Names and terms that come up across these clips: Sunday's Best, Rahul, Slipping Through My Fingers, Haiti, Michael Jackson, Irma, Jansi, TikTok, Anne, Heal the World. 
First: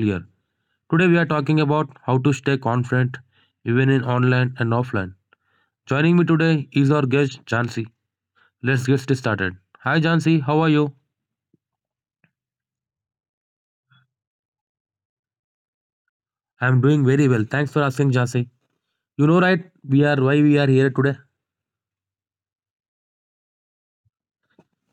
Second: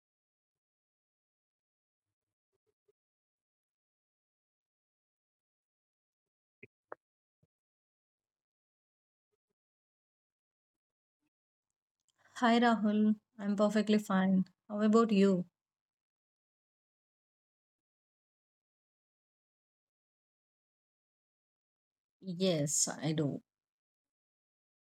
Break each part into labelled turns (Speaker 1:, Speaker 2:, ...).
Speaker 1: here. Today we are talking about how to stay confident even in online and offline. Joining me today is our guest Jansi. Let's get started. Hi Jansi, how are you?
Speaker 2: Hi Rahul, I'm perfectly fine. How about you?
Speaker 1: I'm doing very well. Thanks for asking Jansi. You know right, we are why we are here today
Speaker 2: Yes, I do.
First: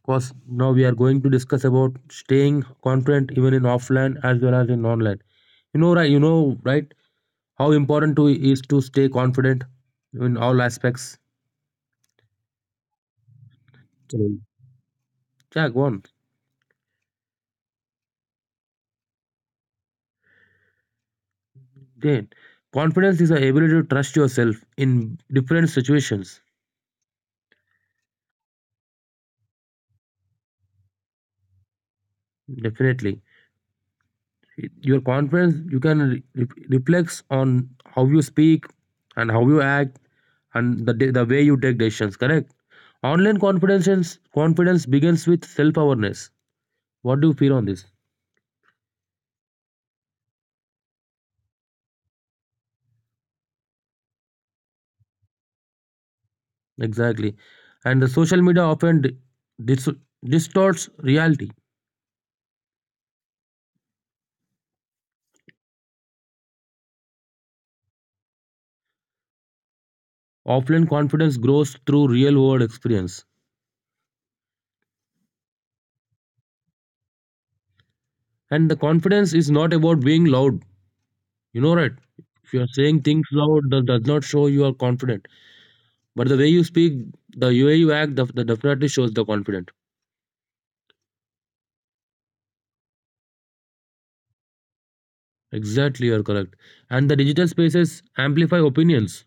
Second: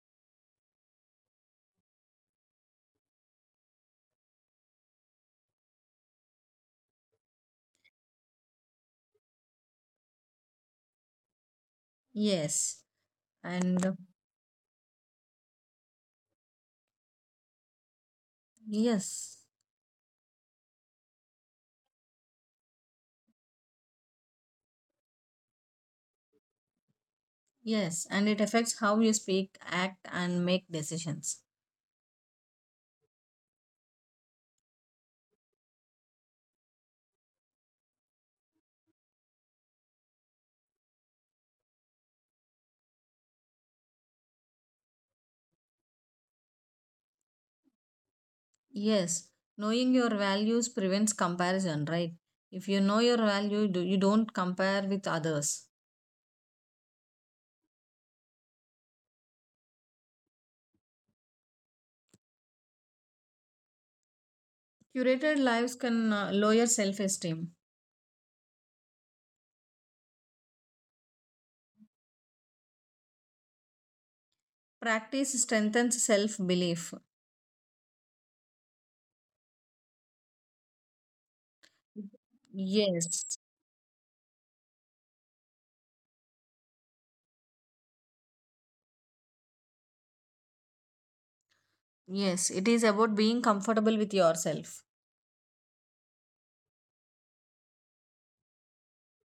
Speaker 1: because now we are going to discuss about staying confident even in offline as well as in online. You know right, how important to is to stay confident in all aspects.
Speaker 2: Yes, and uh,
Speaker 1: Absolutely. Yeah, go on.
Speaker 2: yes,
Speaker 1: Again, confidence is the ability to trust yourself in different situations.
Speaker 2: yes, and it affects how you speak, act, and make decisions.
Speaker 1: Definitely, your confidence you can re- re- reflects on how you speak and how you act and the way you take decisions. Correct. Online confidence begins with self awareness. What do you feel on this?
Speaker 2: Yes, knowing your values prevents comparison, right? If you know your value, you don't compare with others.
Speaker 1: Exactly, and the social media often dis- distorts reality.
Speaker 2: Curated lives can lower self esteem.
Speaker 1: Offline confidence grows through real world experience,
Speaker 2: Practice strengthens self belief.
Speaker 1: and the confidence is not about being loud. You know, right? If you are saying things
Speaker 2: Yes,
Speaker 1: loud, that does not show you are confident. But the way you speak, the way you act, the that definitely shows the confident.
Speaker 2: yes, it is about being comfortable with yourself.
Speaker 1: Exactly, you're correct. And the digital spaces amplify opinions.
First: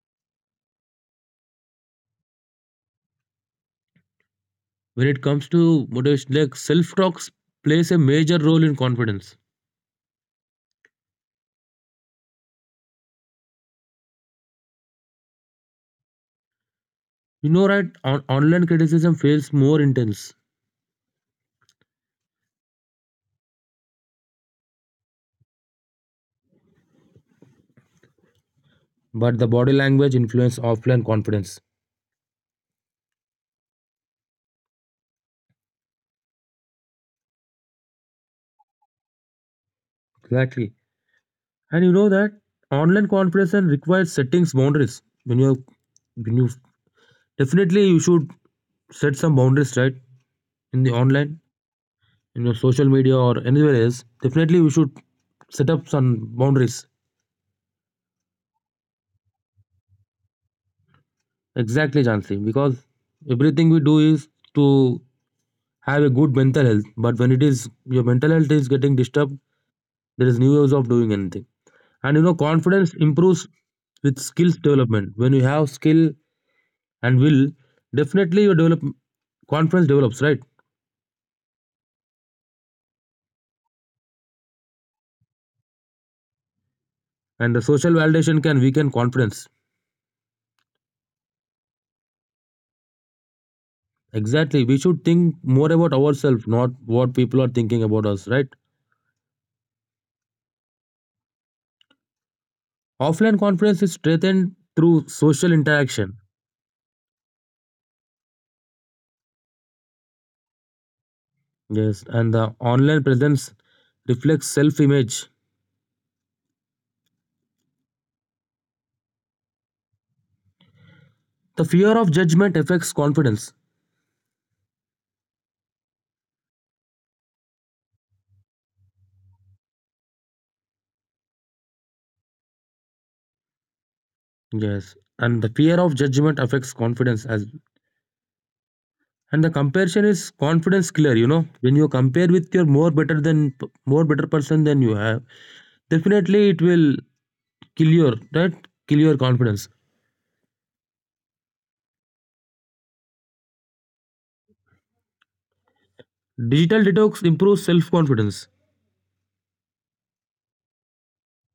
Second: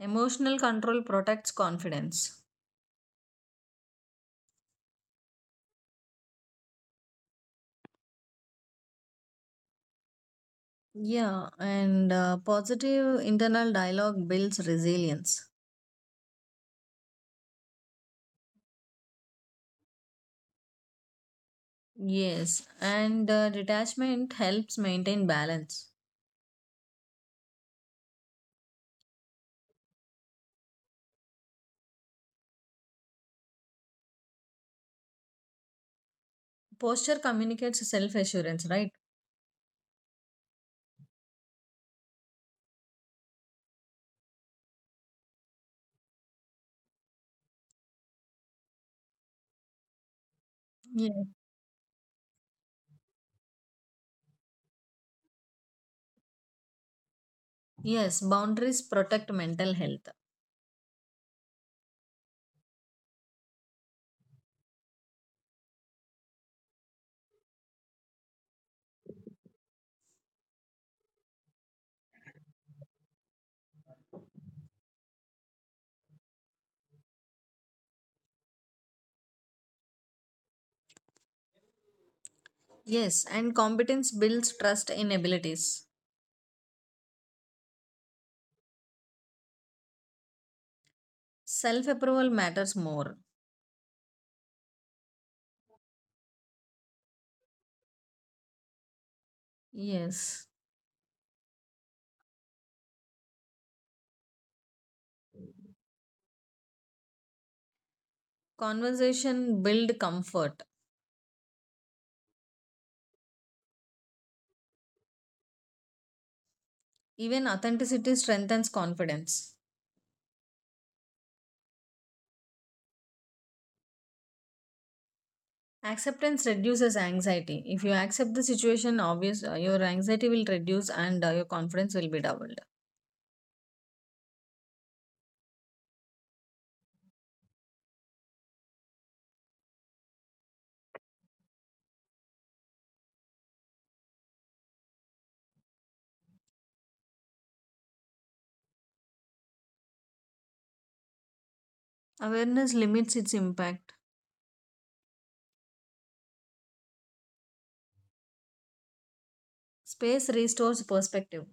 Speaker 2: Emotional control protects confidence.
Speaker 1: When it comes to motivation, like self-talk plays a major role in confidence.
Speaker 2: Yeah, and positive internal dialogue builds resilience.
Speaker 1: You know, right? Online criticism feels more intense,
Speaker 2: Yes, and detachment helps maintain balance.
Speaker 1: but the body language influence offline confidence.
Speaker 2: Posture communicates self assurance, right?
Speaker 1: Exactly. And you know that online confidence requires settings boundaries. When you Definitely, you should set some boundaries, right? In the
Speaker 2: Yes.
Speaker 1: online, in your social media, or anywhere else. Definitely, you should set up some boundaries.
Speaker 2: Yes, boundaries protect mental health.
Speaker 1: Exactly, Jansi, because everything we do is to have a good mental health. But when it is your mental health is getting disturbed, there is no use of doing anything. And you know, confidence improves with skills development. When you have skill and will, definitely your develop confidence develops, right?
Speaker 2: Yes, and competence builds trust in abilities.
Speaker 1: And the social validation can weaken confidence.
Speaker 2: Self approval matters more.
Speaker 1: Exactly. We should think more about ourselves, not what people are thinking about us, right?
Speaker 2: Yes.
Speaker 1: Offline confidence is strengthened through social interaction.
Speaker 2: Conversation build comfort.
Speaker 1: Yes. And the online presence reflects self image.
Speaker 2: Even authenticity strengthens confidence.
Speaker 1: The fear of judgment affects confidence.
Speaker 2: Acceptance reduces anxiety. If you accept the situation, obvious your anxiety will reduce and your confidence will be doubled.
Speaker 1: Yes. And the fear of judgment affects confidence as well. And the comparison is confidence killer, you know. When you compare with your more better than more better person than you have, definitely it will kill your, right? Kill your confidence.
Speaker 2: Awareness limits its impact.
Speaker 1: Digital detox improves self confidence.
Speaker 2: Space restores perspective.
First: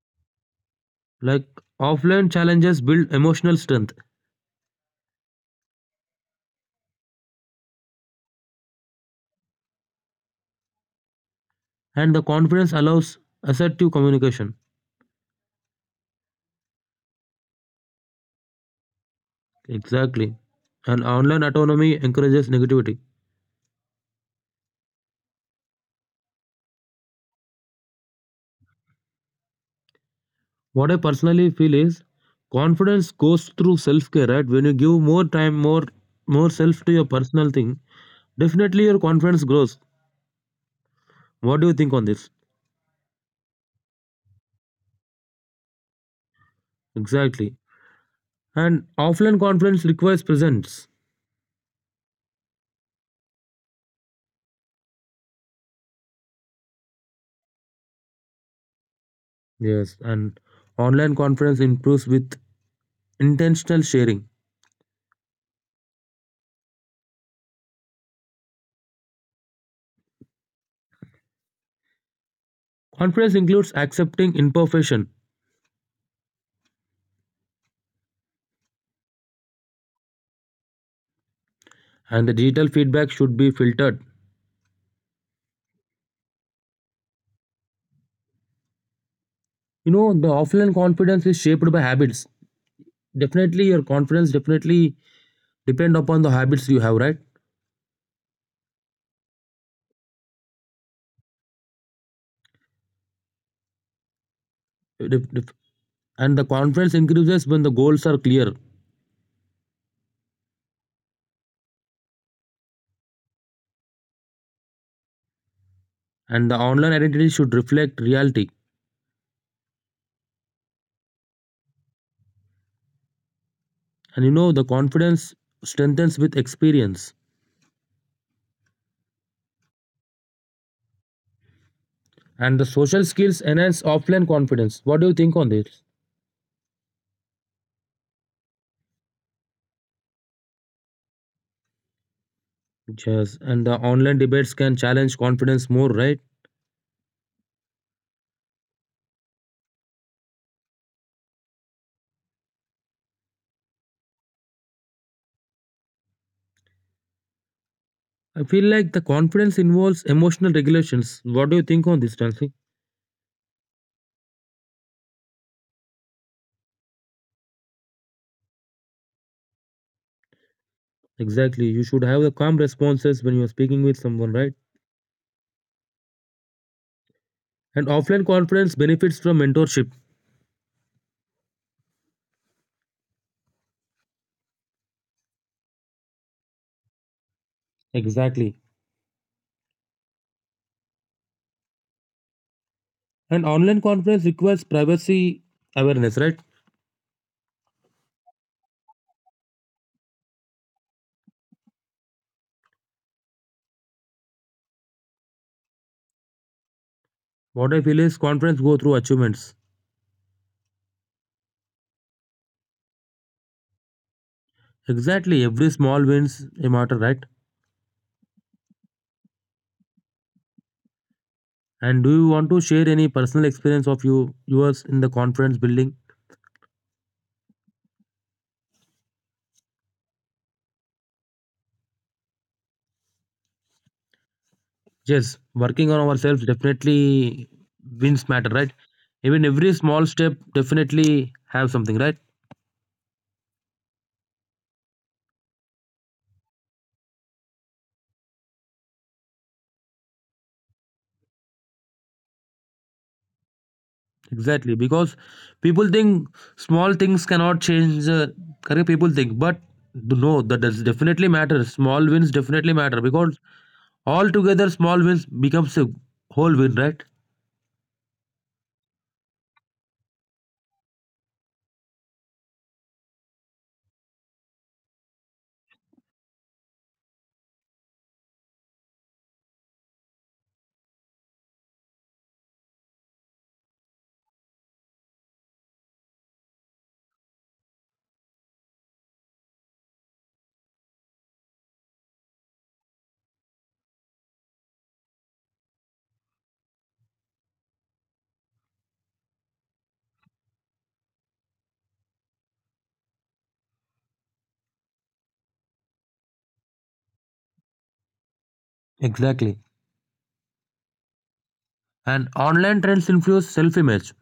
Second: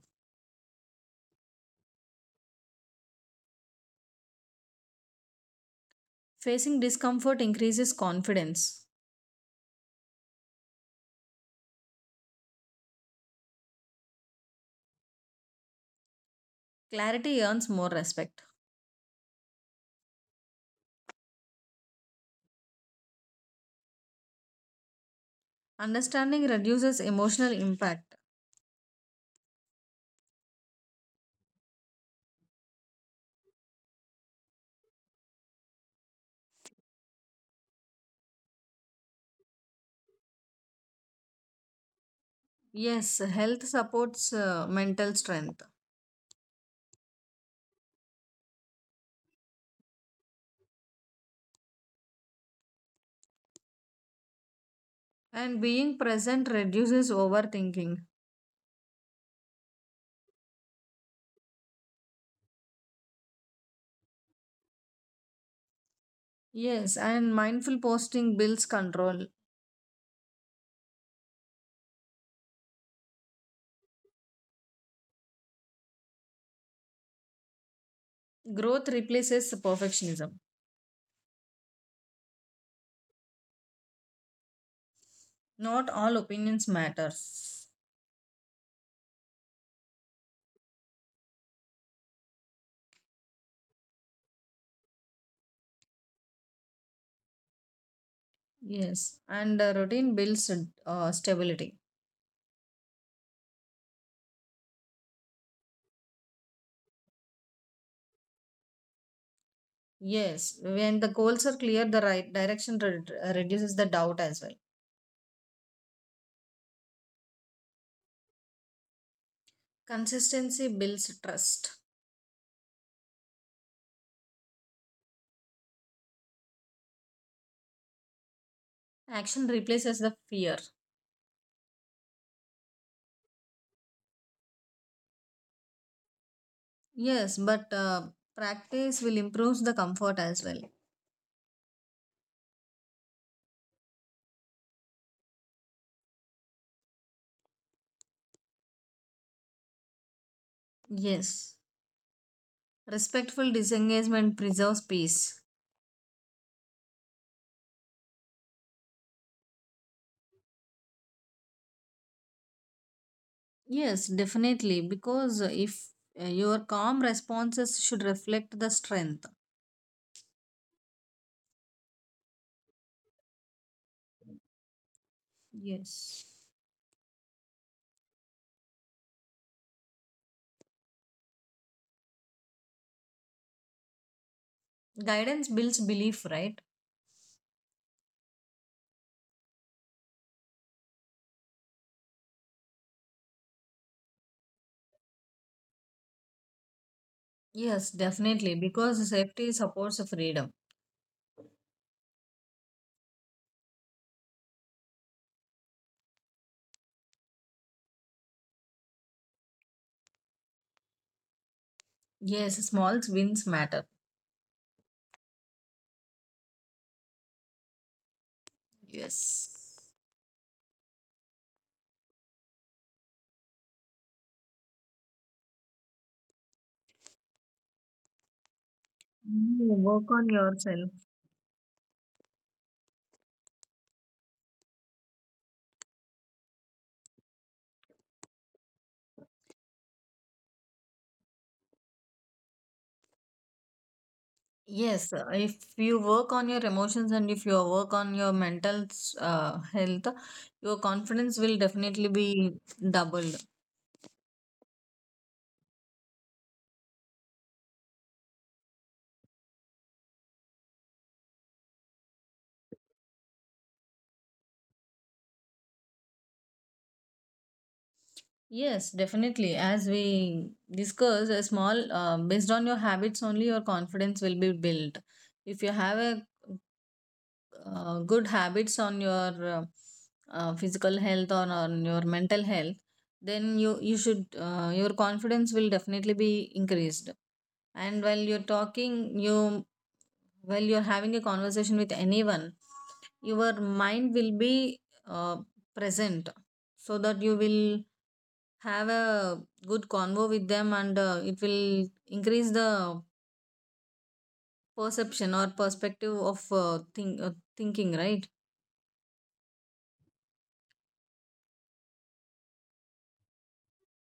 Speaker 1: Like offline challenges build emotional strength
Speaker 2: Facing discomfort increases confidence.
Speaker 1: and the confidence allows assertive communication.
Speaker 2: Clarity earns more respect.
Speaker 1: Exactly. And online autonomy encourages negativity.
Speaker 2: Understanding reduces emotional impact.
Speaker 1: What I personally feel is confidence goes through self-care, right? When you give more time, more self to your personal thing, definitely your confidence grows. What do you think on this?
Speaker 2: Yes, health supports mental strength.
Speaker 1: Exactly. And offline confidence requires presence.
Speaker 2: And being present reduces overthinking.
Speaker 1: Yes. And online confidence improves with intentional sharing.
Speaker 2: Yes, and mindful posting builds control.
Speaker 1: Confidence includes accepting imperfection
Speaker 2: Growth replaces perfectionism.
Speaker 1: and the digital feedback should be filtered.
Speaker 2: Not all opinions matters.
Speaker 1: You know the offline confidence is shaped by habits, definitely your confidence definitely depend upon the habits you have, right?
Speaker 2: Yes. And routine builds stability.
Speaker 1: Def- def- and the confidence increases when the goals are clear,
Speaker 2: Yes. When the goals are clear, the right direction reduces the doubt as well.
Speaker 1: and the online identity should reflect reality,
Speaker 2: Consistency builds trust.
Speaker 1: and you know the confidence strengthens with experience,
Speaker 2: Action replaces the fear.
Speaker 1: and the social skills enhance offline confidence. What do you think on this?
Speaker 2: Yes, but practice will improve the comfort as well.
Speaker 1: Yes, and the online debates can challenge confidence more, right?
Speaker 2: Yes. Respectful disengagement preserves peace.
Speaker 1: I feel like the confidence involves emotional regulations. What do you think on this, Nancy?
Speaker 2: Yes, definitely. Because if your calm responses should reflect the strength.
Speaker 1: Exactly. You should have the calm responses when you're speaking with someone, right?
Speaker 2: Yes.
Speaker 1: And offline conference benefits from mentorship.
Speaker 2: Guidance builds belief, right?
Speaker 1: Exactly. And online conference requires privacy awareness, right?
Speaker 2: Yes, definitely, because safety supports freedom.
Speaker 1: What I feel is conference go through achievements.
Speaker 2: Yes, small wins matter.
Speaker 1: Exactly. Every small wins a matter, right?
Speaker 2: Yes.
Speaker 1: And do you want to share any personal experience of yours in the conference building?
Speaker 2: Work on yourself.
Speaker 1: Yes, working on ourselves definitely wins matter, right? Even every small step definitely have something, right?
Speaker 2: Yes, if you work on your emotions and if you work on your mental health, your confidence will definitely be doubled.
Speaker 1: Exactly, because people think small things cannot change the correct people think, but no, that does definitely matter. Small wins definitely matter because altogether small wins becomes a whole win, right?
Speaker 2: Yes, definitely. As we discussed, a small based on your habits only, your confidence will be built. If you have a good habits on your uh, physical health or on your mental health, then you should your confidence will definitely be increased. And while you're talking, you while you're having a conversation with anyone, your mind will be uh, present, so that you will have a good convo with them, and it will increase the perception or perspective of thinking, right?
Speaker 1: Exactly. And online trends influence self-image.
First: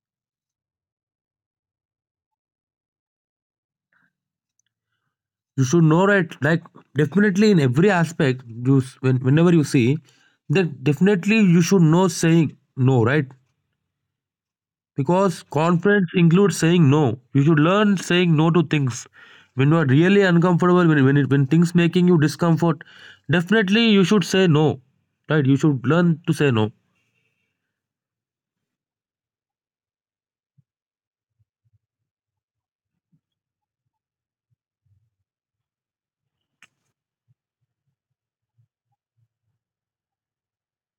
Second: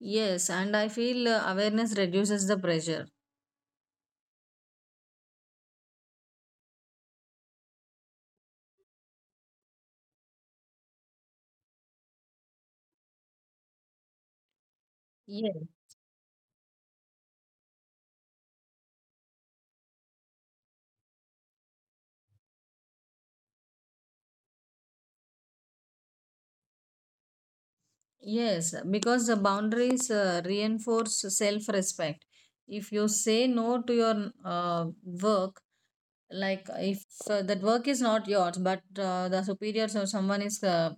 Speaker 2: Yes, and I feel awareness reduces the pressure.
Speaker 1: You should know, right? Like definitely in every aspect, whenever you see, then definitely you should know saying no, right? Because
Speaker 2: Yes.
Speaker 1: confidence includes saying no. You should learn saying no to things. When you are really uncomfortable, when things making you discomfort, definitely you should say no. Right? You should learn to say no.
Speaker 2: Yes, because the boundaries reinforce self respect. If you say no to your work, like if that work is not yours, but the superiors or someone is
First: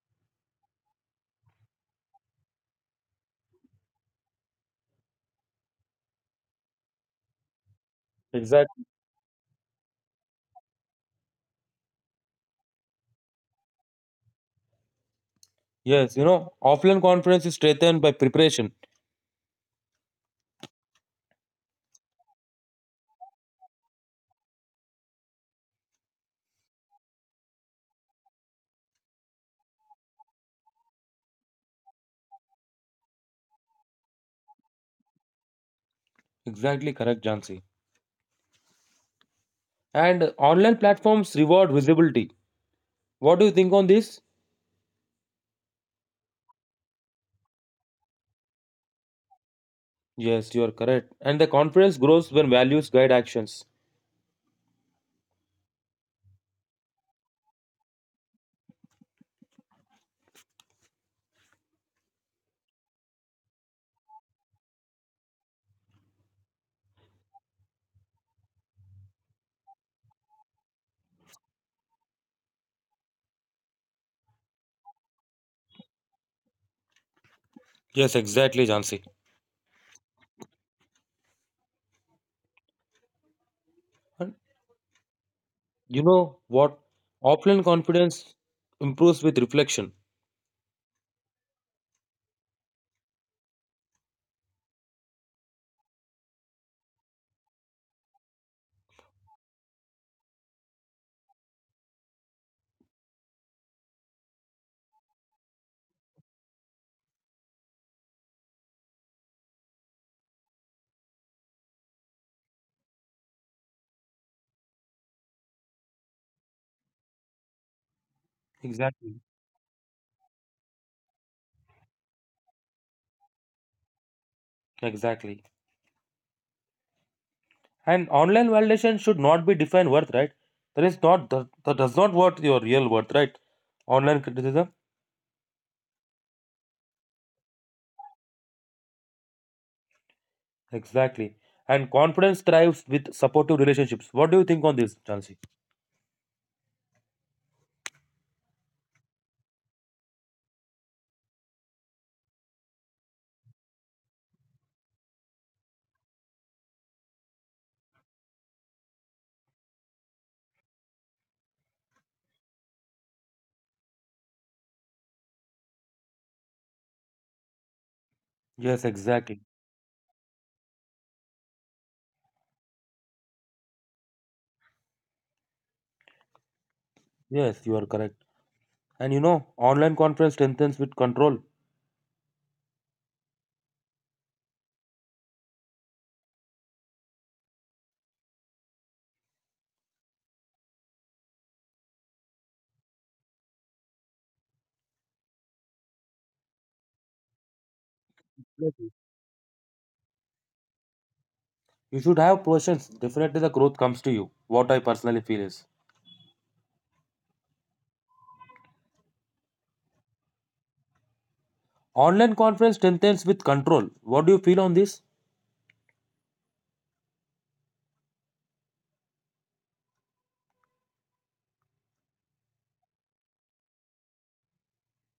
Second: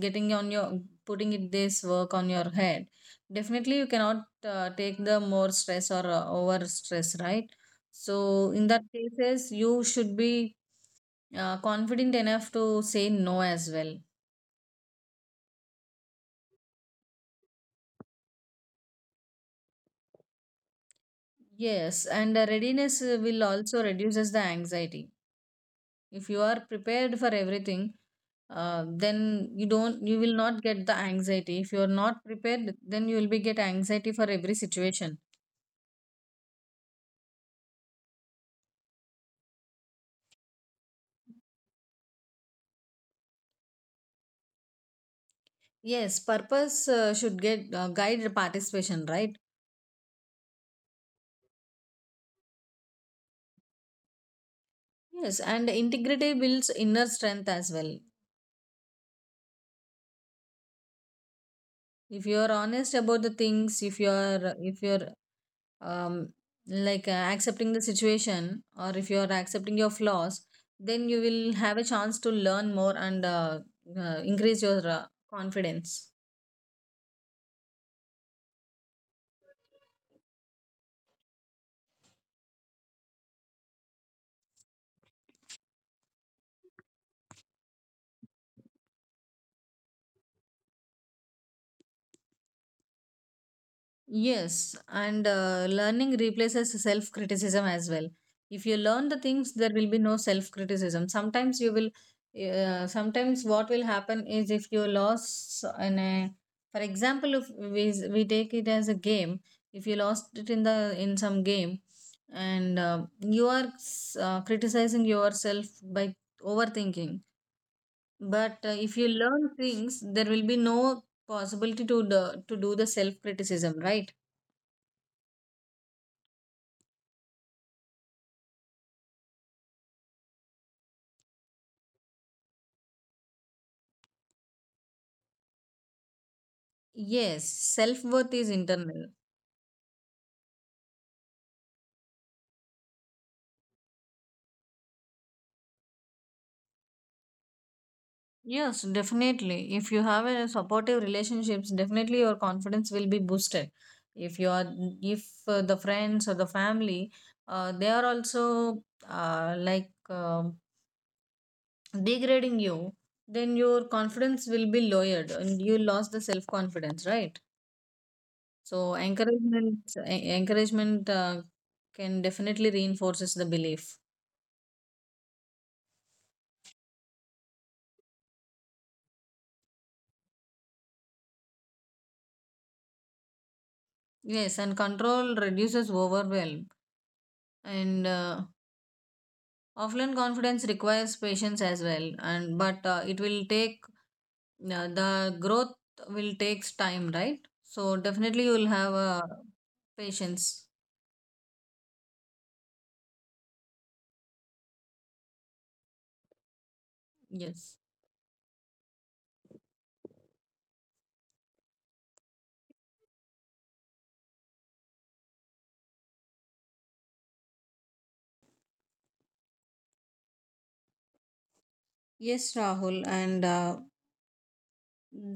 Speaker 2: getting on your putting it this work on your head, definitely you cannot take the more stress or over stress, right? So in that
Speaker 1: Exactly.
Speaker 2: cases, you should be confident enough to say no as well.
Speaker 1: Yes, you know, offline conference is strengthened by preparation.
Speaker 2: Yes, and the readiness will also reduces the anxiety. If you are prepared for everything, then you don't, you will not get the anxiety. If you are not prepared, then you will be get anxiety for every situation.
Speaker 1: Exactly correct, Jansi. And online platforms reward visibility. What do you think on this?
Speaker 2: Yes, purpose should get guide participation, right?
Speaker 1: Yes, you are correct. And the conference grows when values guide actions.
Speaker 2: Yes, and integrity builds inner strength as well. If you are honest about the things, if you are if your um, like accepting the situation or if you are accepting your flaws, then you will have a chance to learn more and increase your confidence.
Speaker 1: Yes, exactly, Jansi. You know what? Offline confidence improves with reflection.
Speaker 2: Yes, and learning replaces self criticism as well. If you learn the things, there will be no self criticism. Sometimes you will, sometimes what will happen is if you lost in a, for example, if we take it as a game, if you lost it in the in some game, and you are criticizing yourself by overthinking. But if you
Speaker 1: Exactly.
Speaker 2: learn things, there will be no possibility to the, to do the self criticism, right?
Speaker 1: Exactly. And online validation should not be defined worth, right? That is not that, that does not worth your real worth, right? Online criticism.
Speaker 2: Yes, self worth is internal.
Speaker 1: Exactly. And confidence thrives with supportive relationships. What do you think on this, Chansi?
Speaker 2: Yes, definitely. If you have a supportive relationships, definitely your confidence will be boosted. If you are, if the friends or the family, they are also uh, like um degrading you, then your confidence will be lowered and you lost the self confidence, right? So
Speaker 1: Yes, exactly.
Speaker 2: encouragement, encouragement can definitely reinforces the belief.
Speaker 1: Yes, you are correct. And you know, online confidence strengthens with control.
Speaker 2: Yes, and control reduces overwhelm and. Offline confidence requires patience as well, and but it will take the growth will takes time, right? So definitely you will have
Speaker 1: Exactly.
Speaker 2: a patience.
Speaker 1: You should have questions. Definitely the growth comes to you. What I personally feel is.
Speaker 2: Yes.
Speaker 1: Online conference strengthens with control. What do you feel on this?
Speaker 2: Yes, Rahul, and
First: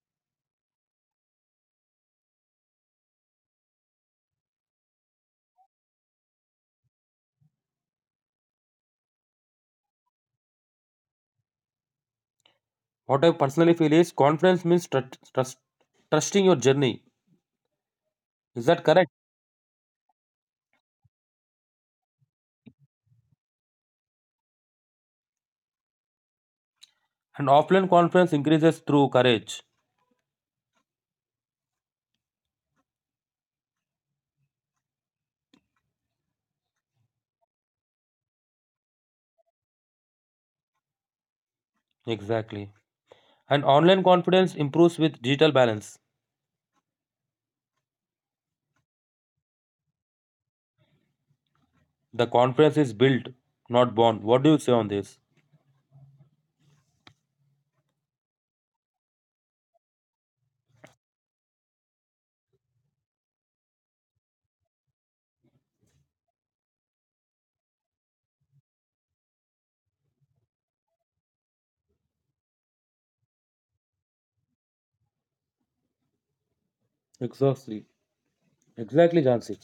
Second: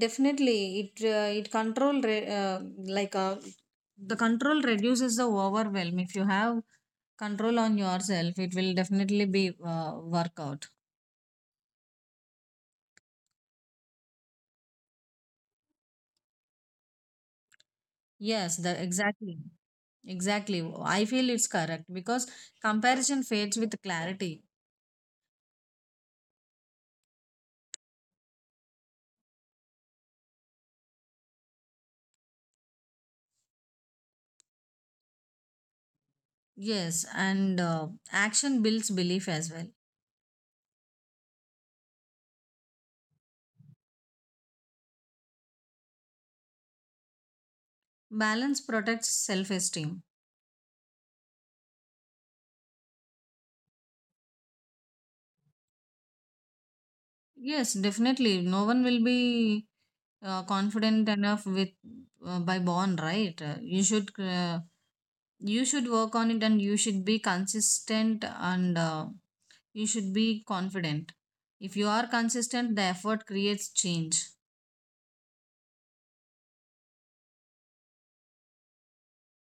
Speaker 2: definitely it control like uh, the control reduces the overwhelm. If you have control on yourself, it will definitely be work out.
Speaker 1: What I personally feel is conference means trusting your journey.
Speaker 2: Yes,
Speaker 1: Is
Speaker 2: the
Speaker 1: that correct?
Speaker 2: exactly. Exactly. I feel it's correct because comparison fades with clarity.
Speaker 1: And offline conference increases through courage.
Speaker 2: Yes, and action builds belief as well.
Speaker 1: Exactly. And online confidence improves with digital balance.
Speaker 2: Balance protects self esteem.
Speaker 1: The conference is built, not born. What do you say on this?
Speaker 2: Yes, definitely. No one will be confident enough with by born, right? You should you should work on it, and you should be consistent, and you should be confident. If you are consistent, the effort creates change.
Speaker 1: Exactly. Exactly, Jansi.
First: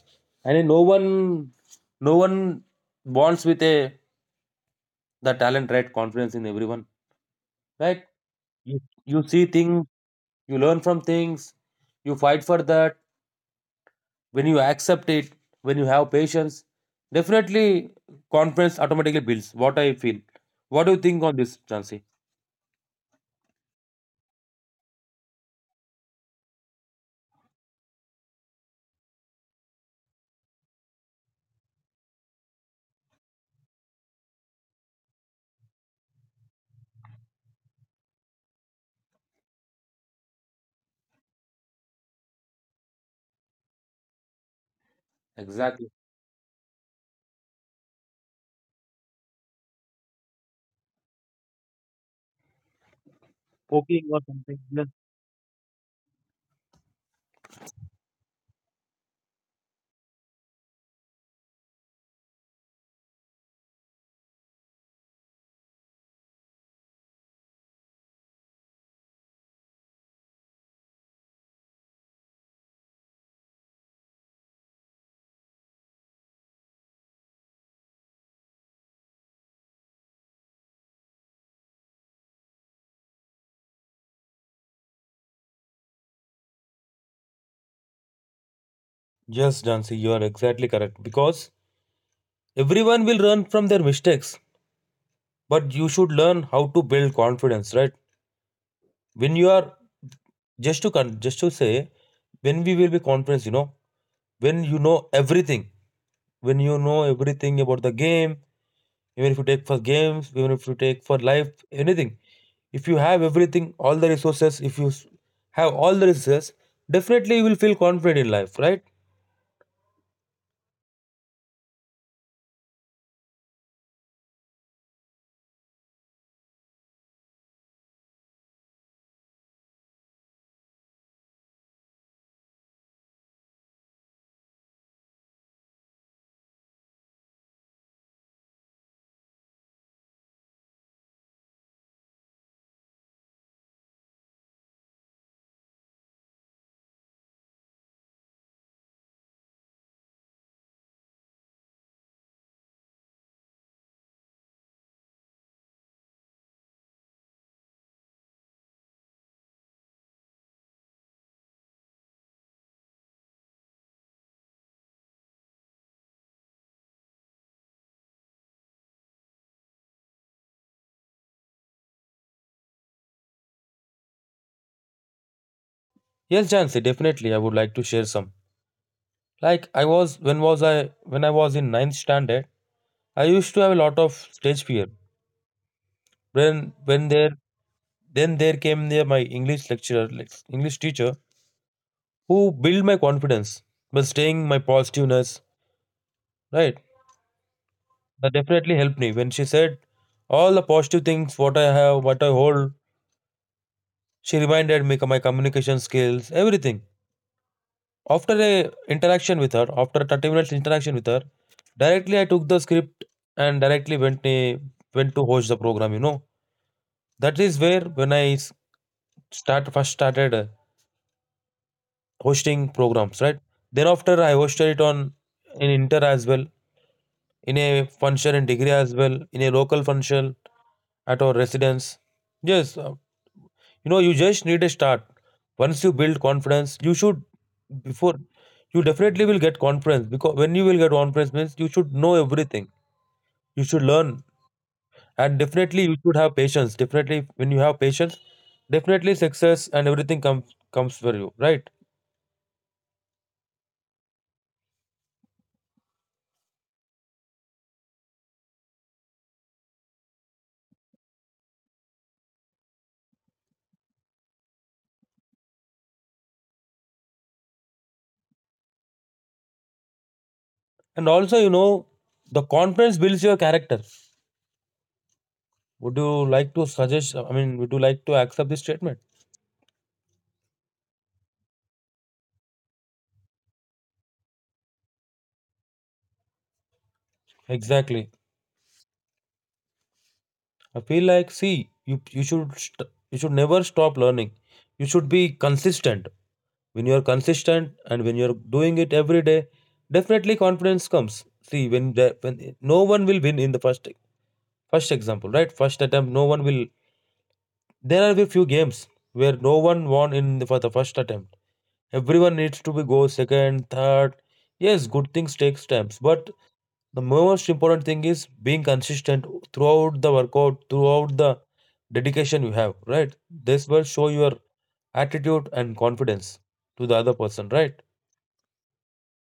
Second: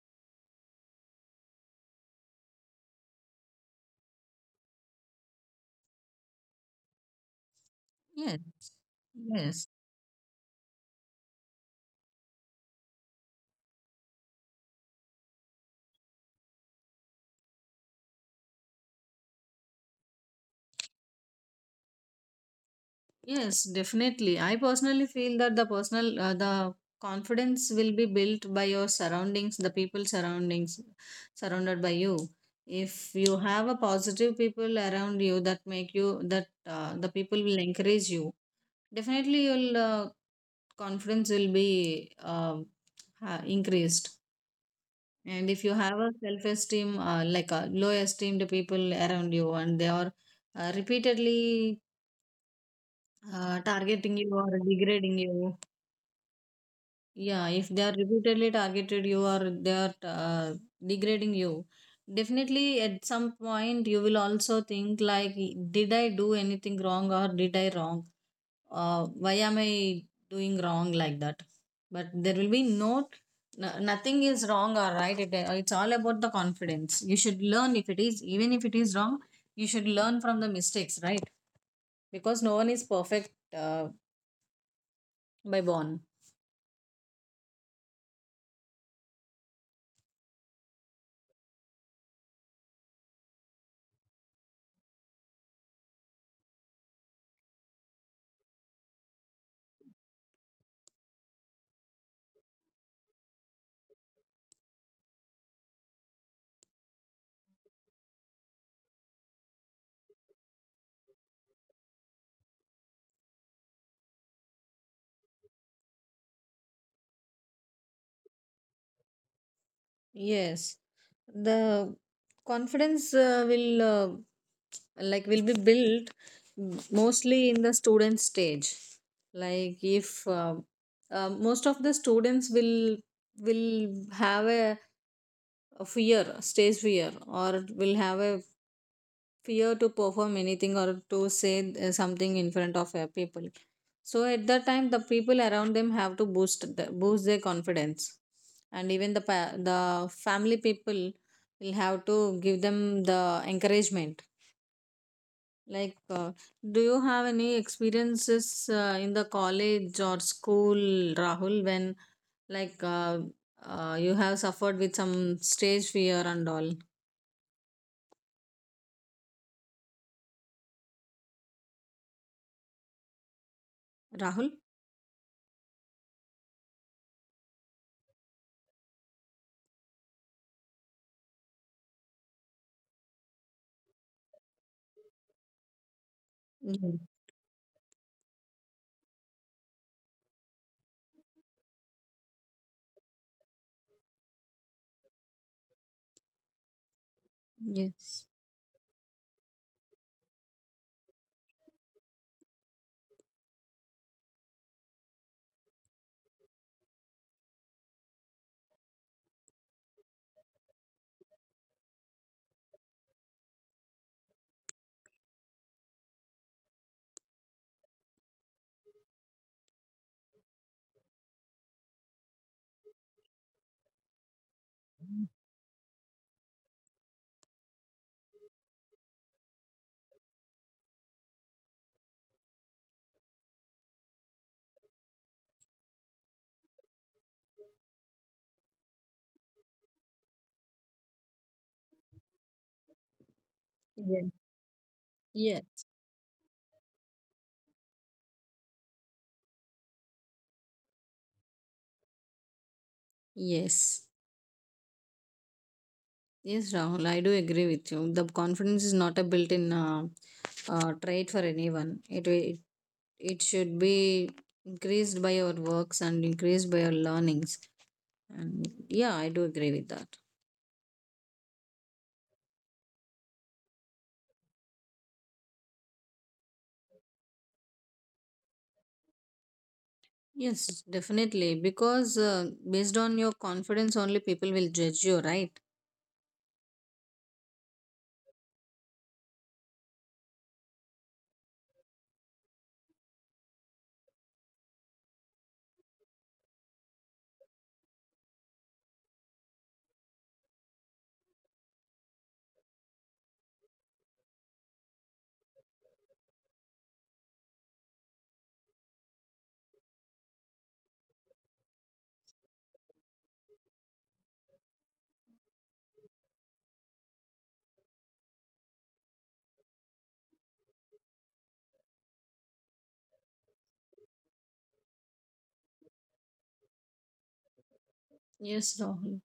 Speaker 1: And no one bonds with a the talent, right? Confidence in everyone, right?
Speaker 2: Yes.
Speaker 1: You, you see
Speaker 2: Yes.
Speaker 1: things, you learn from things, you fight for that. When you accept it, when you have patience, definitely confidence automatically builds. What I feel. What do you think on this, Jansi?
Speaker 2: Yes, definitely. I personally feel that the personal, the confidence will be built by your surroundings, the people surroundings, surrounded by you. If you have a positive people around you that make you, that the people will encourage you, definitely you'll confidence will be increased, and if you have
Speaker 1: Exactly.
Speaker 2: a self esteem like a low esteemed people around you and they are repeatedly targeting
Speaker 1: Poking or
Speaker 2: you or
Speaker 1: something. Yes,
Speaker 2: degrading you. Yeah, if they are repeatedly targeted you or they are degrading you, definitely at some point you will also think like, did I do anything wrong or did I wrong? Why am I doing wrong like that? But there will be no, no nothing is wrong or right. It's all about the confidence. You should learn if it is, even if it is wrong, you should learn from the mistakes, right? Because no one is perfect by born.
Speaker 1: yes Jansi, you are exactly correct. Because everyone will learn from their mistakes, but you should learn how to build confidence, right? When you are just to say, when we will be confident, you know, when you know everything when you know everything about the game, even if you take for games, even if you take for life anything, if you have everything all the resources, if you s- have all the resources, definitely you will feel confident in life, right?
Speaker 2: Yes, the confidence will like will be built mostly in the student stage. Like if most of the students will have a fear, stage fear, or will have a fear to perform anything or to say something in front of people, so at that time the people around them have to boost their confidence, and even the family people will have to give them the encouragement, like do you have any experiences in the college or school, Rahul, when like uh, you have suffered with some stage fear and all, Rahul?
Speaker 1: Yes, Jansi, definitely I would like to share some. Like I was when was I when I was in ninth standard, I used to have a lot of stage fear. when
Speaker 2: Yeah.
Speaker 1: when there, then there came there my English lecturer, like, English teacher who built my confidence by staying my positiveness, right?
Speaker 2: Yes.
Speaker 1: That definitely helped me. When she said all the positive things, what I have, what I hold, she reminded me of my communication skills, everything. After a 30 minutes interaction with her, directly I took the script and directly went to host the program. You know, that is where when I s- start first started hosting programs, right? Then after I hosted it on in inter as well, in a function in degree as well, in a local function at our residence. Yes, you know, you just need a start. Once you build confidence, you should before you definitely will get confidence, because when you will get confidence means you should know everything. You should learn
Speaker 2: Yeah.
Speaker 1: and
Speaker 2: Yeah.
Speaker 1: definitely you should have patience. Definitely when you have patience, definitely success and everything comes for you, right?
Speaker 2: Yes. Yes, Rahul, I do agree with you. The confidence is not a built-in trait for anyone. It should be increased by your works and increased by your learnings. And yeah, I do agree with that.
Speaker 1: And also, you know, the confidence builds your character. Would you like to suggest? I mean, would you like to accept this statement?
Speaker 2: Yes, definitely. Because based on your confidence, only people will judge you, right?
Speaker 1: Exactly. I feel like see you should never stop learning. You should be consistent. When you are consistent and when you are doing it every day, definitely confidence comes. See, when no one will win in the first example, right? First attempt, no one will. There are a few games where no one won for the first attempt. Everyone needs to be go second, third. Yes, good things takes times, but the most important thing is being consistent throughout the workout throughout the dedication you have, right? This will show your attitude and confidence to the other person, right?
Speaker 2: Yes, Rahul.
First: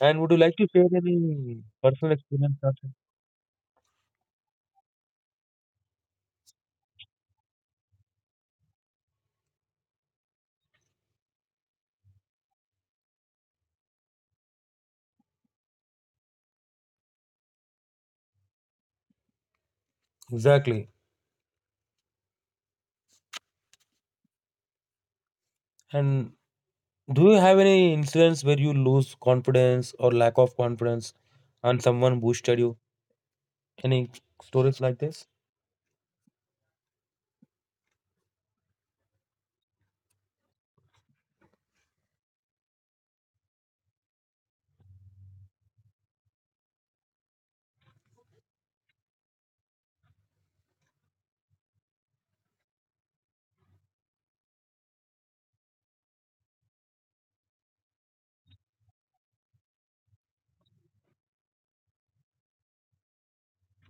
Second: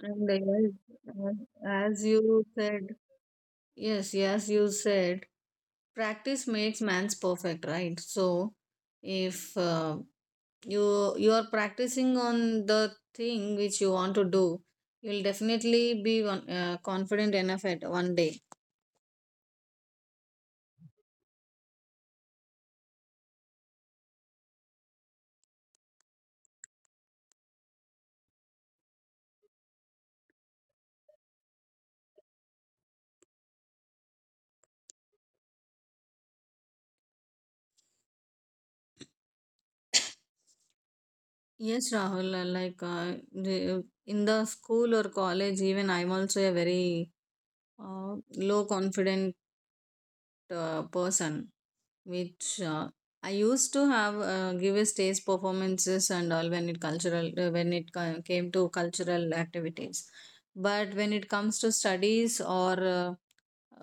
Speaker 1: And would
Speaker 2: And
Speaker 1: you like to share any
Speaker 2: as
Speaker 1: personal
Speaker 2: you
Speaker 1: experience? Also?
Speaker 2: said, Yes, you said practice makes man's perfect, right? So, if you you are practicing on the thing which you want to do, you'll definitely be one, confident enough at one day.
Speaker 1: Exactly. And do you have any incidents where you lose confidence or lack of confidence and someone boosted you? Any stories like this?
Speaker 2: Yes, Rahul. The- in the school or college, even I'm also a very uh, low confident person, which I used to have give a stage performances and all when it cultural when it came to cultural activities, but when it comes to studies or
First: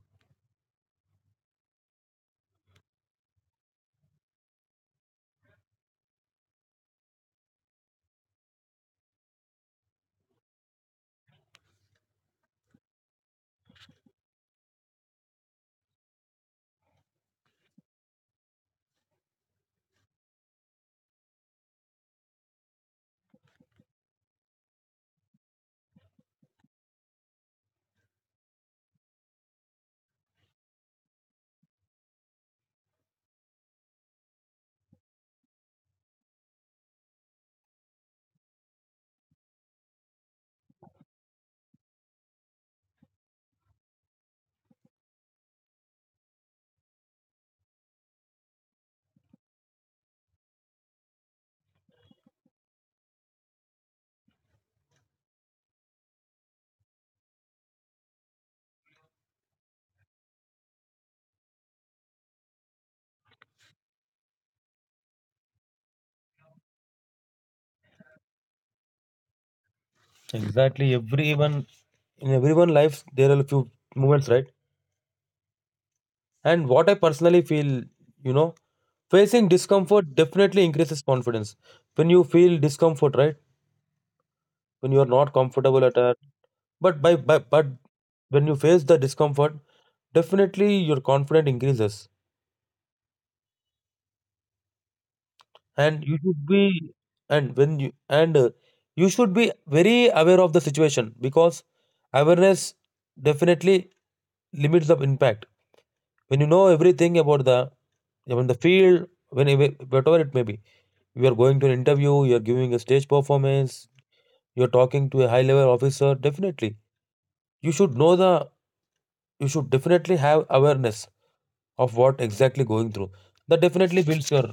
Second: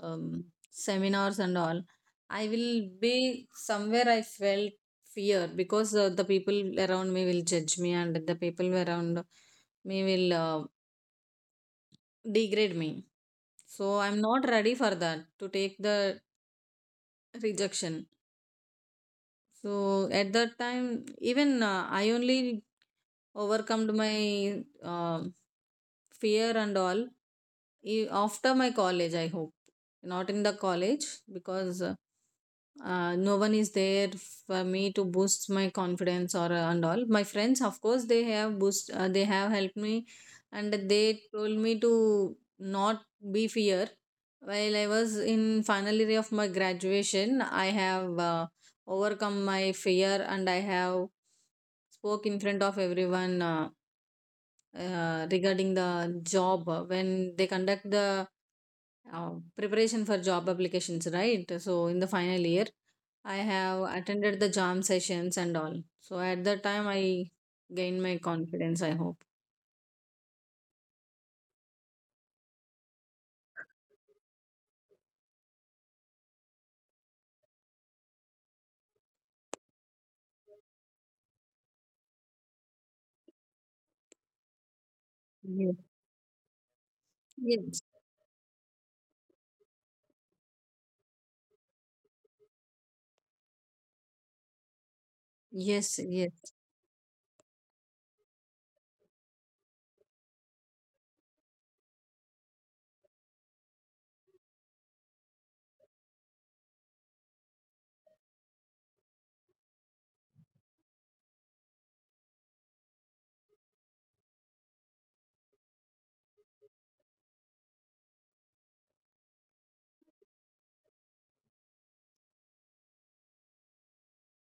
Speaker 2: um, seminars and all, I will be somewhere I felt fear because the people around me will judge me and the people around me will degrade me. So I'm not ready for that to take the rejection. So at that time, even I only overcome my fear and all after my college, I hope, not in the college, because no one is there for me to boost my confidence or and all my friends, of course, they have boost they have helped me, and they told me to not be fear. While I was in final year of my graduation, I have overcome my fear, and I have spoke in front of everyone regarding the job when they conduct the uh, preparation for job applications, right? So, in the final year, I have attended the jam sessions and all. So, at that time, I gained my confidence, I hope.
Speaker 1: Exactly. Everyone life there are a few moments, right? And what I personally feel, you know, facing discomfort definitely increases confidence. When you feel discomfort, right? When you are not
Speaker 2: Yes.
Speaker 1: comfortable at a. But by but
Speaker 2: Yes.
Speaker 1: when you face the discomfort, definitely your confidence increases,
Speaker 2: Yes,
Speaker 1: and you
Speaker 2: yes,
Speaker 1: should be and when you and you should be very aware of the situation, because awareness definitely limits the impact. When you know everything about the field, when whatever it may be, you are going to an interview, you are giving a stage performance, you are talking to a high level officer. Definitely, you should know the you should definitely have awareness of what exactly going through. That definitely builds your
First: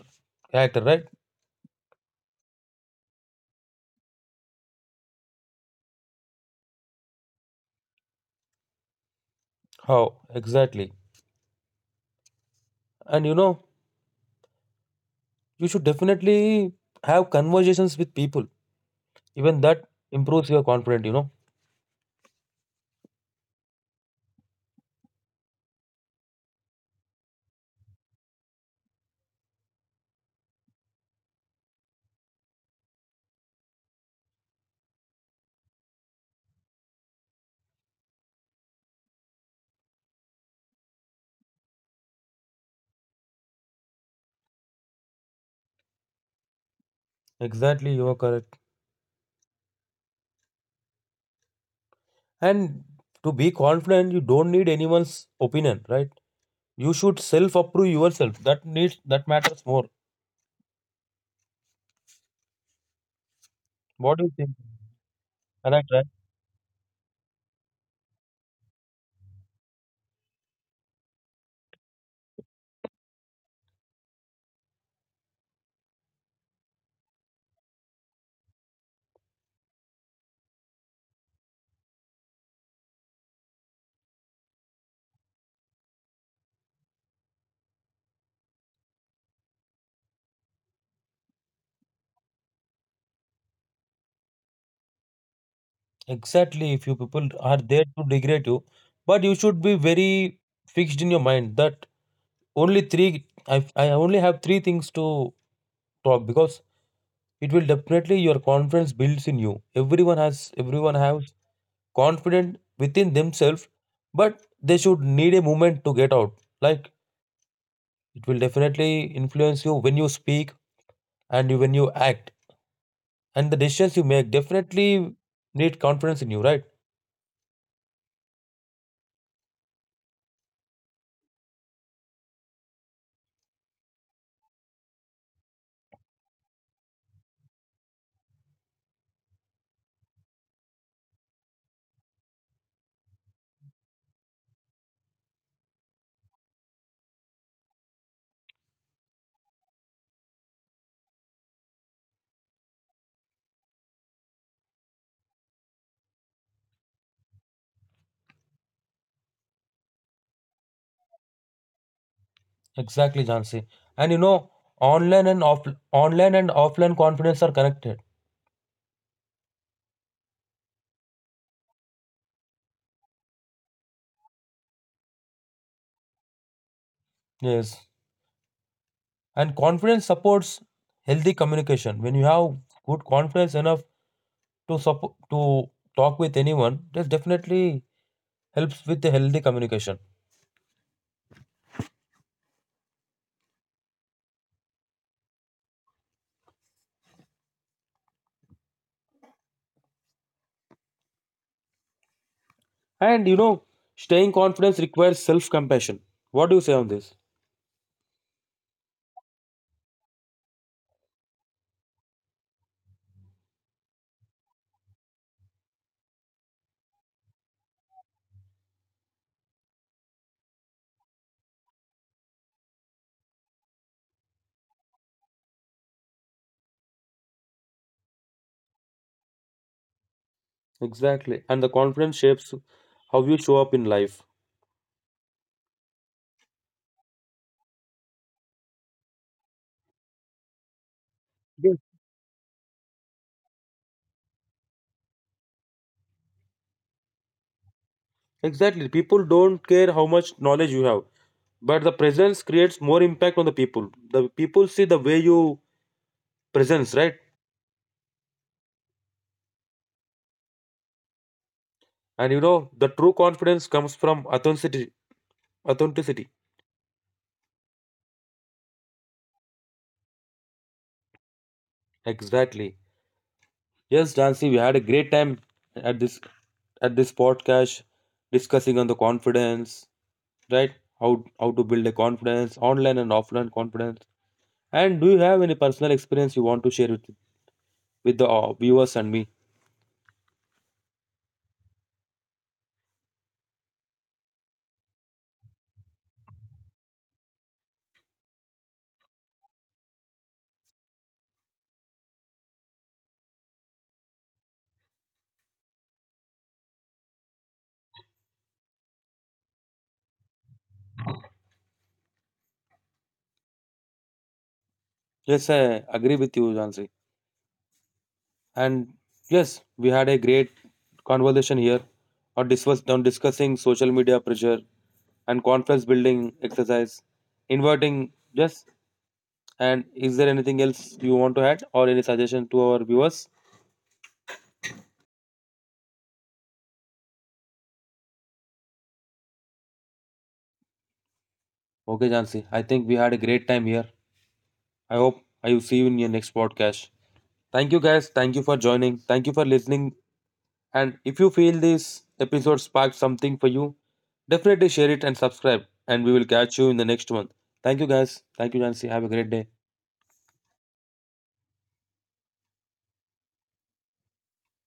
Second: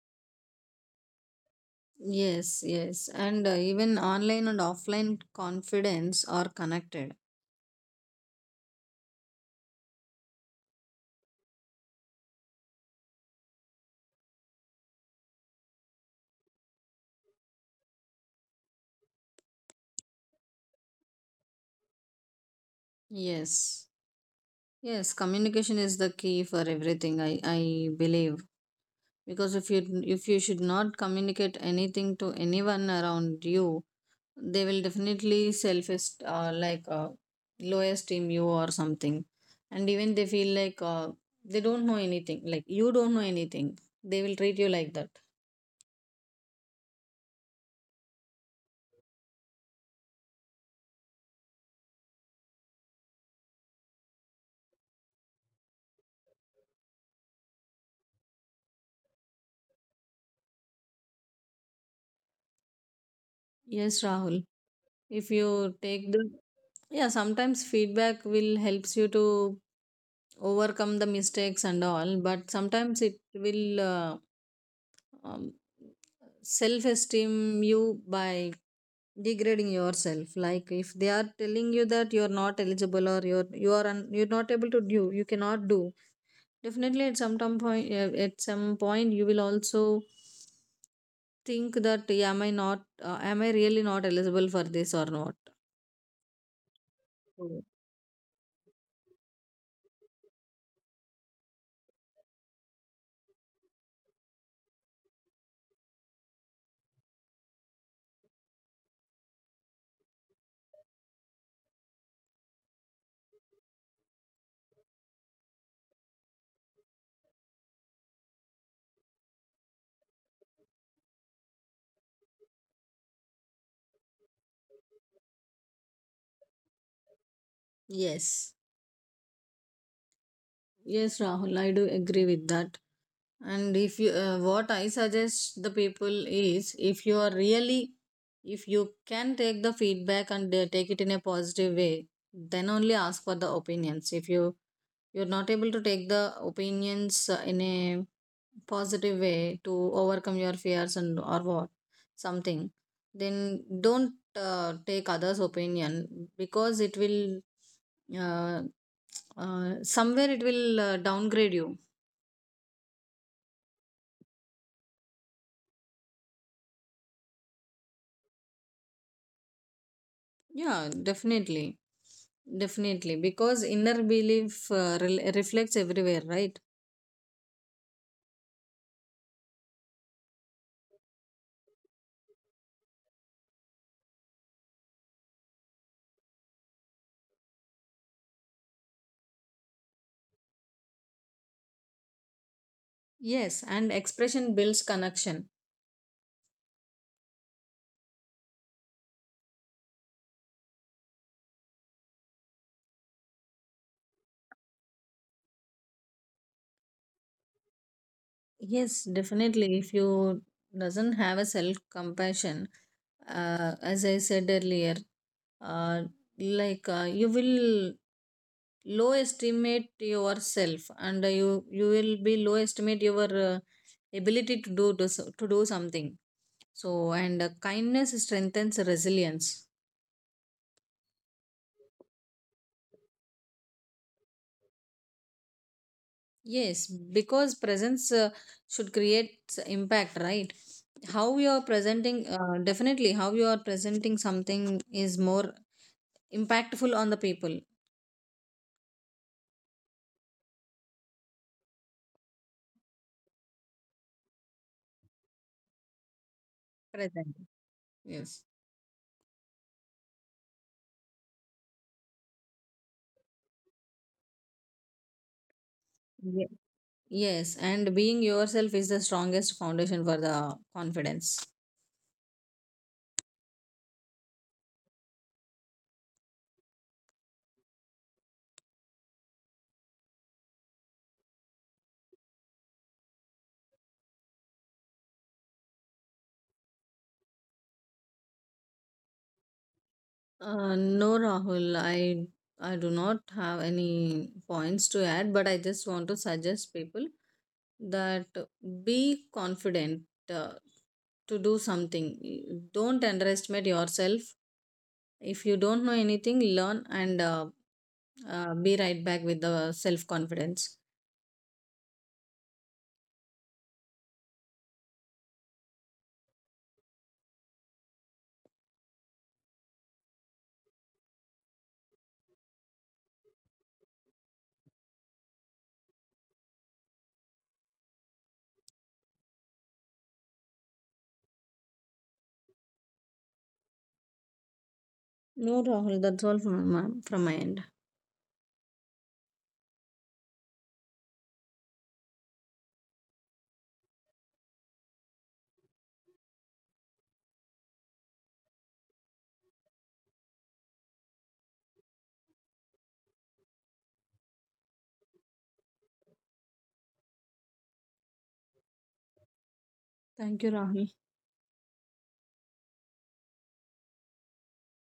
Speaker 1: character, right?
Speaker 2: yes, yes. And even online and offline confidence are connected.
Speaker 1: How exactly? And you know, you should definitely have conversations with people. Even that improves your confidence, you know.
Speaker 2: Yes. Yes, communication is the key for everything, I believe. Because if you, if you should not communicate anything to anyone around you, they will definitely selfish low esteem you or something, and even they feel like they don't know anything, like you don't know anything, they will treat you like that.
Speaker 1: Exactly, you are correct. And to be confident, you don't need anyone's opinion, right? You should self-approve yourself. That matters more.
Speaker 2: Yes,
Speaker 1: What do
Speaker 2: Rahul.
Speaker 1: you think?
Speaker 2: If you
Speaker 1: Correct,
Speaker 2: take
Speaker 1: right?
Speaker 2: the, yeah, sometimes feedback will helps you to overcome the mistakes and all, but sometimes it will uh, um, self esteem you by degrading yourself, like if they are telling you that you are not eligible or you're you are you're not able to do, you cannot do, definitely at some time point at some point you will also think that "Yeah, am I not am I really not eligible for this or not?"
Speaker 1: Exactly. If you people are
Speaker 2: So,
Speaker 1: there to degrade you, but you should be very fixed in your mind that only three. I only have three things to talk because it will definitely your confidence builds in you. Everyone has confident within themselves, but they should need a moment to get out. Like it will definitely influence you when you speak and when you act and the decisions you make. Definitely need confidence in you, right?
Speaker 2: yes. Yes, Rahul, I do agree with that. And if you, what I suggest the people is, if you are really, if you can take the feedback and take it in a positive way, then only ask for the opinions. If you you're not able to take the opinions in a positive way to overcome your fears and or what something, then don't take others' opinion, because it will uh, somewhere it will downgrade you.
Speaker 1: Exactly, Jansi. And you know, online and off online and offline confidence are connected.
Speaker 2: Yeah, definitely. Definitely, because inner belief rel reflects everywhere, right?
Speaker 1: Yes. And confidence supports healthy communication. When you have good confidence enough to talk with anyone, that definitely helps with the healthy communication.
Speaker 2: Yes, and expression builds connection.
Speaker 1: And you know, staying confidence requires self compassion. What do you say on this?
Speaker 2: Yes, definitely. If you doesn't have a self compassion, as I said earlier, uh, you will low estimate yourself, and you will be low estimate your ability to to do something. So and kindness strengthens resilience.
Speaker 1: Exactly. And the confidence shapes how you show up in life.
Speaker 2: Yes, because presence should create impact, right? How you are
Speaker 1: Yes,
Speaker 2: presenting definitely how you are presenting something is more impactful on the people
Speaker 1: exactly. People don't care how much knowledge you have, but the presence creates more impact on the people. The people see the way you presence, right?
Speaker 2: present. Yes.
Speaker 1: And you know, the true confidence comes from authenticity.
Speaker 2: Ye- yes, and being yourself is the strongest foundation for the confidence.
Speaker 1: Exactly. Yes, Jansi, we had a great time at this podcast discussing on the confidence, right? How to build a confidence, online and offline confidence. And do you have any personal experience you want to share with the viewers and me?
Speaker 2: No, Rahul, I do not have any points to add, but I just want to suggest people that be confident uh, to do something, don't underestimate yourself. If you don't know anything, learn and be right back with the self confidence.
Speaker 1: Yes, I agree with you, Jansi. And yes, we had a great conversation here on discussing social media pressure and confidence building exercise, inverting. Yes. And is there anything else you want to add or any suggestion to our viewers?
Speaker 2: No, Rahul, that's all from my end.
Speaker 1: Okay, Jansi, I think we had a great time here. I hope I will see you in your next podcast. Thank you, guys. Thank you for joining. Thank you for listening. And if you feel this episode sparked something for you, definitely share it and subscribe. And we will catch you in the next one. Thank you, guys. Thank you, Jansi. Have a great day.
Speaker 2: Thank you, Rahul.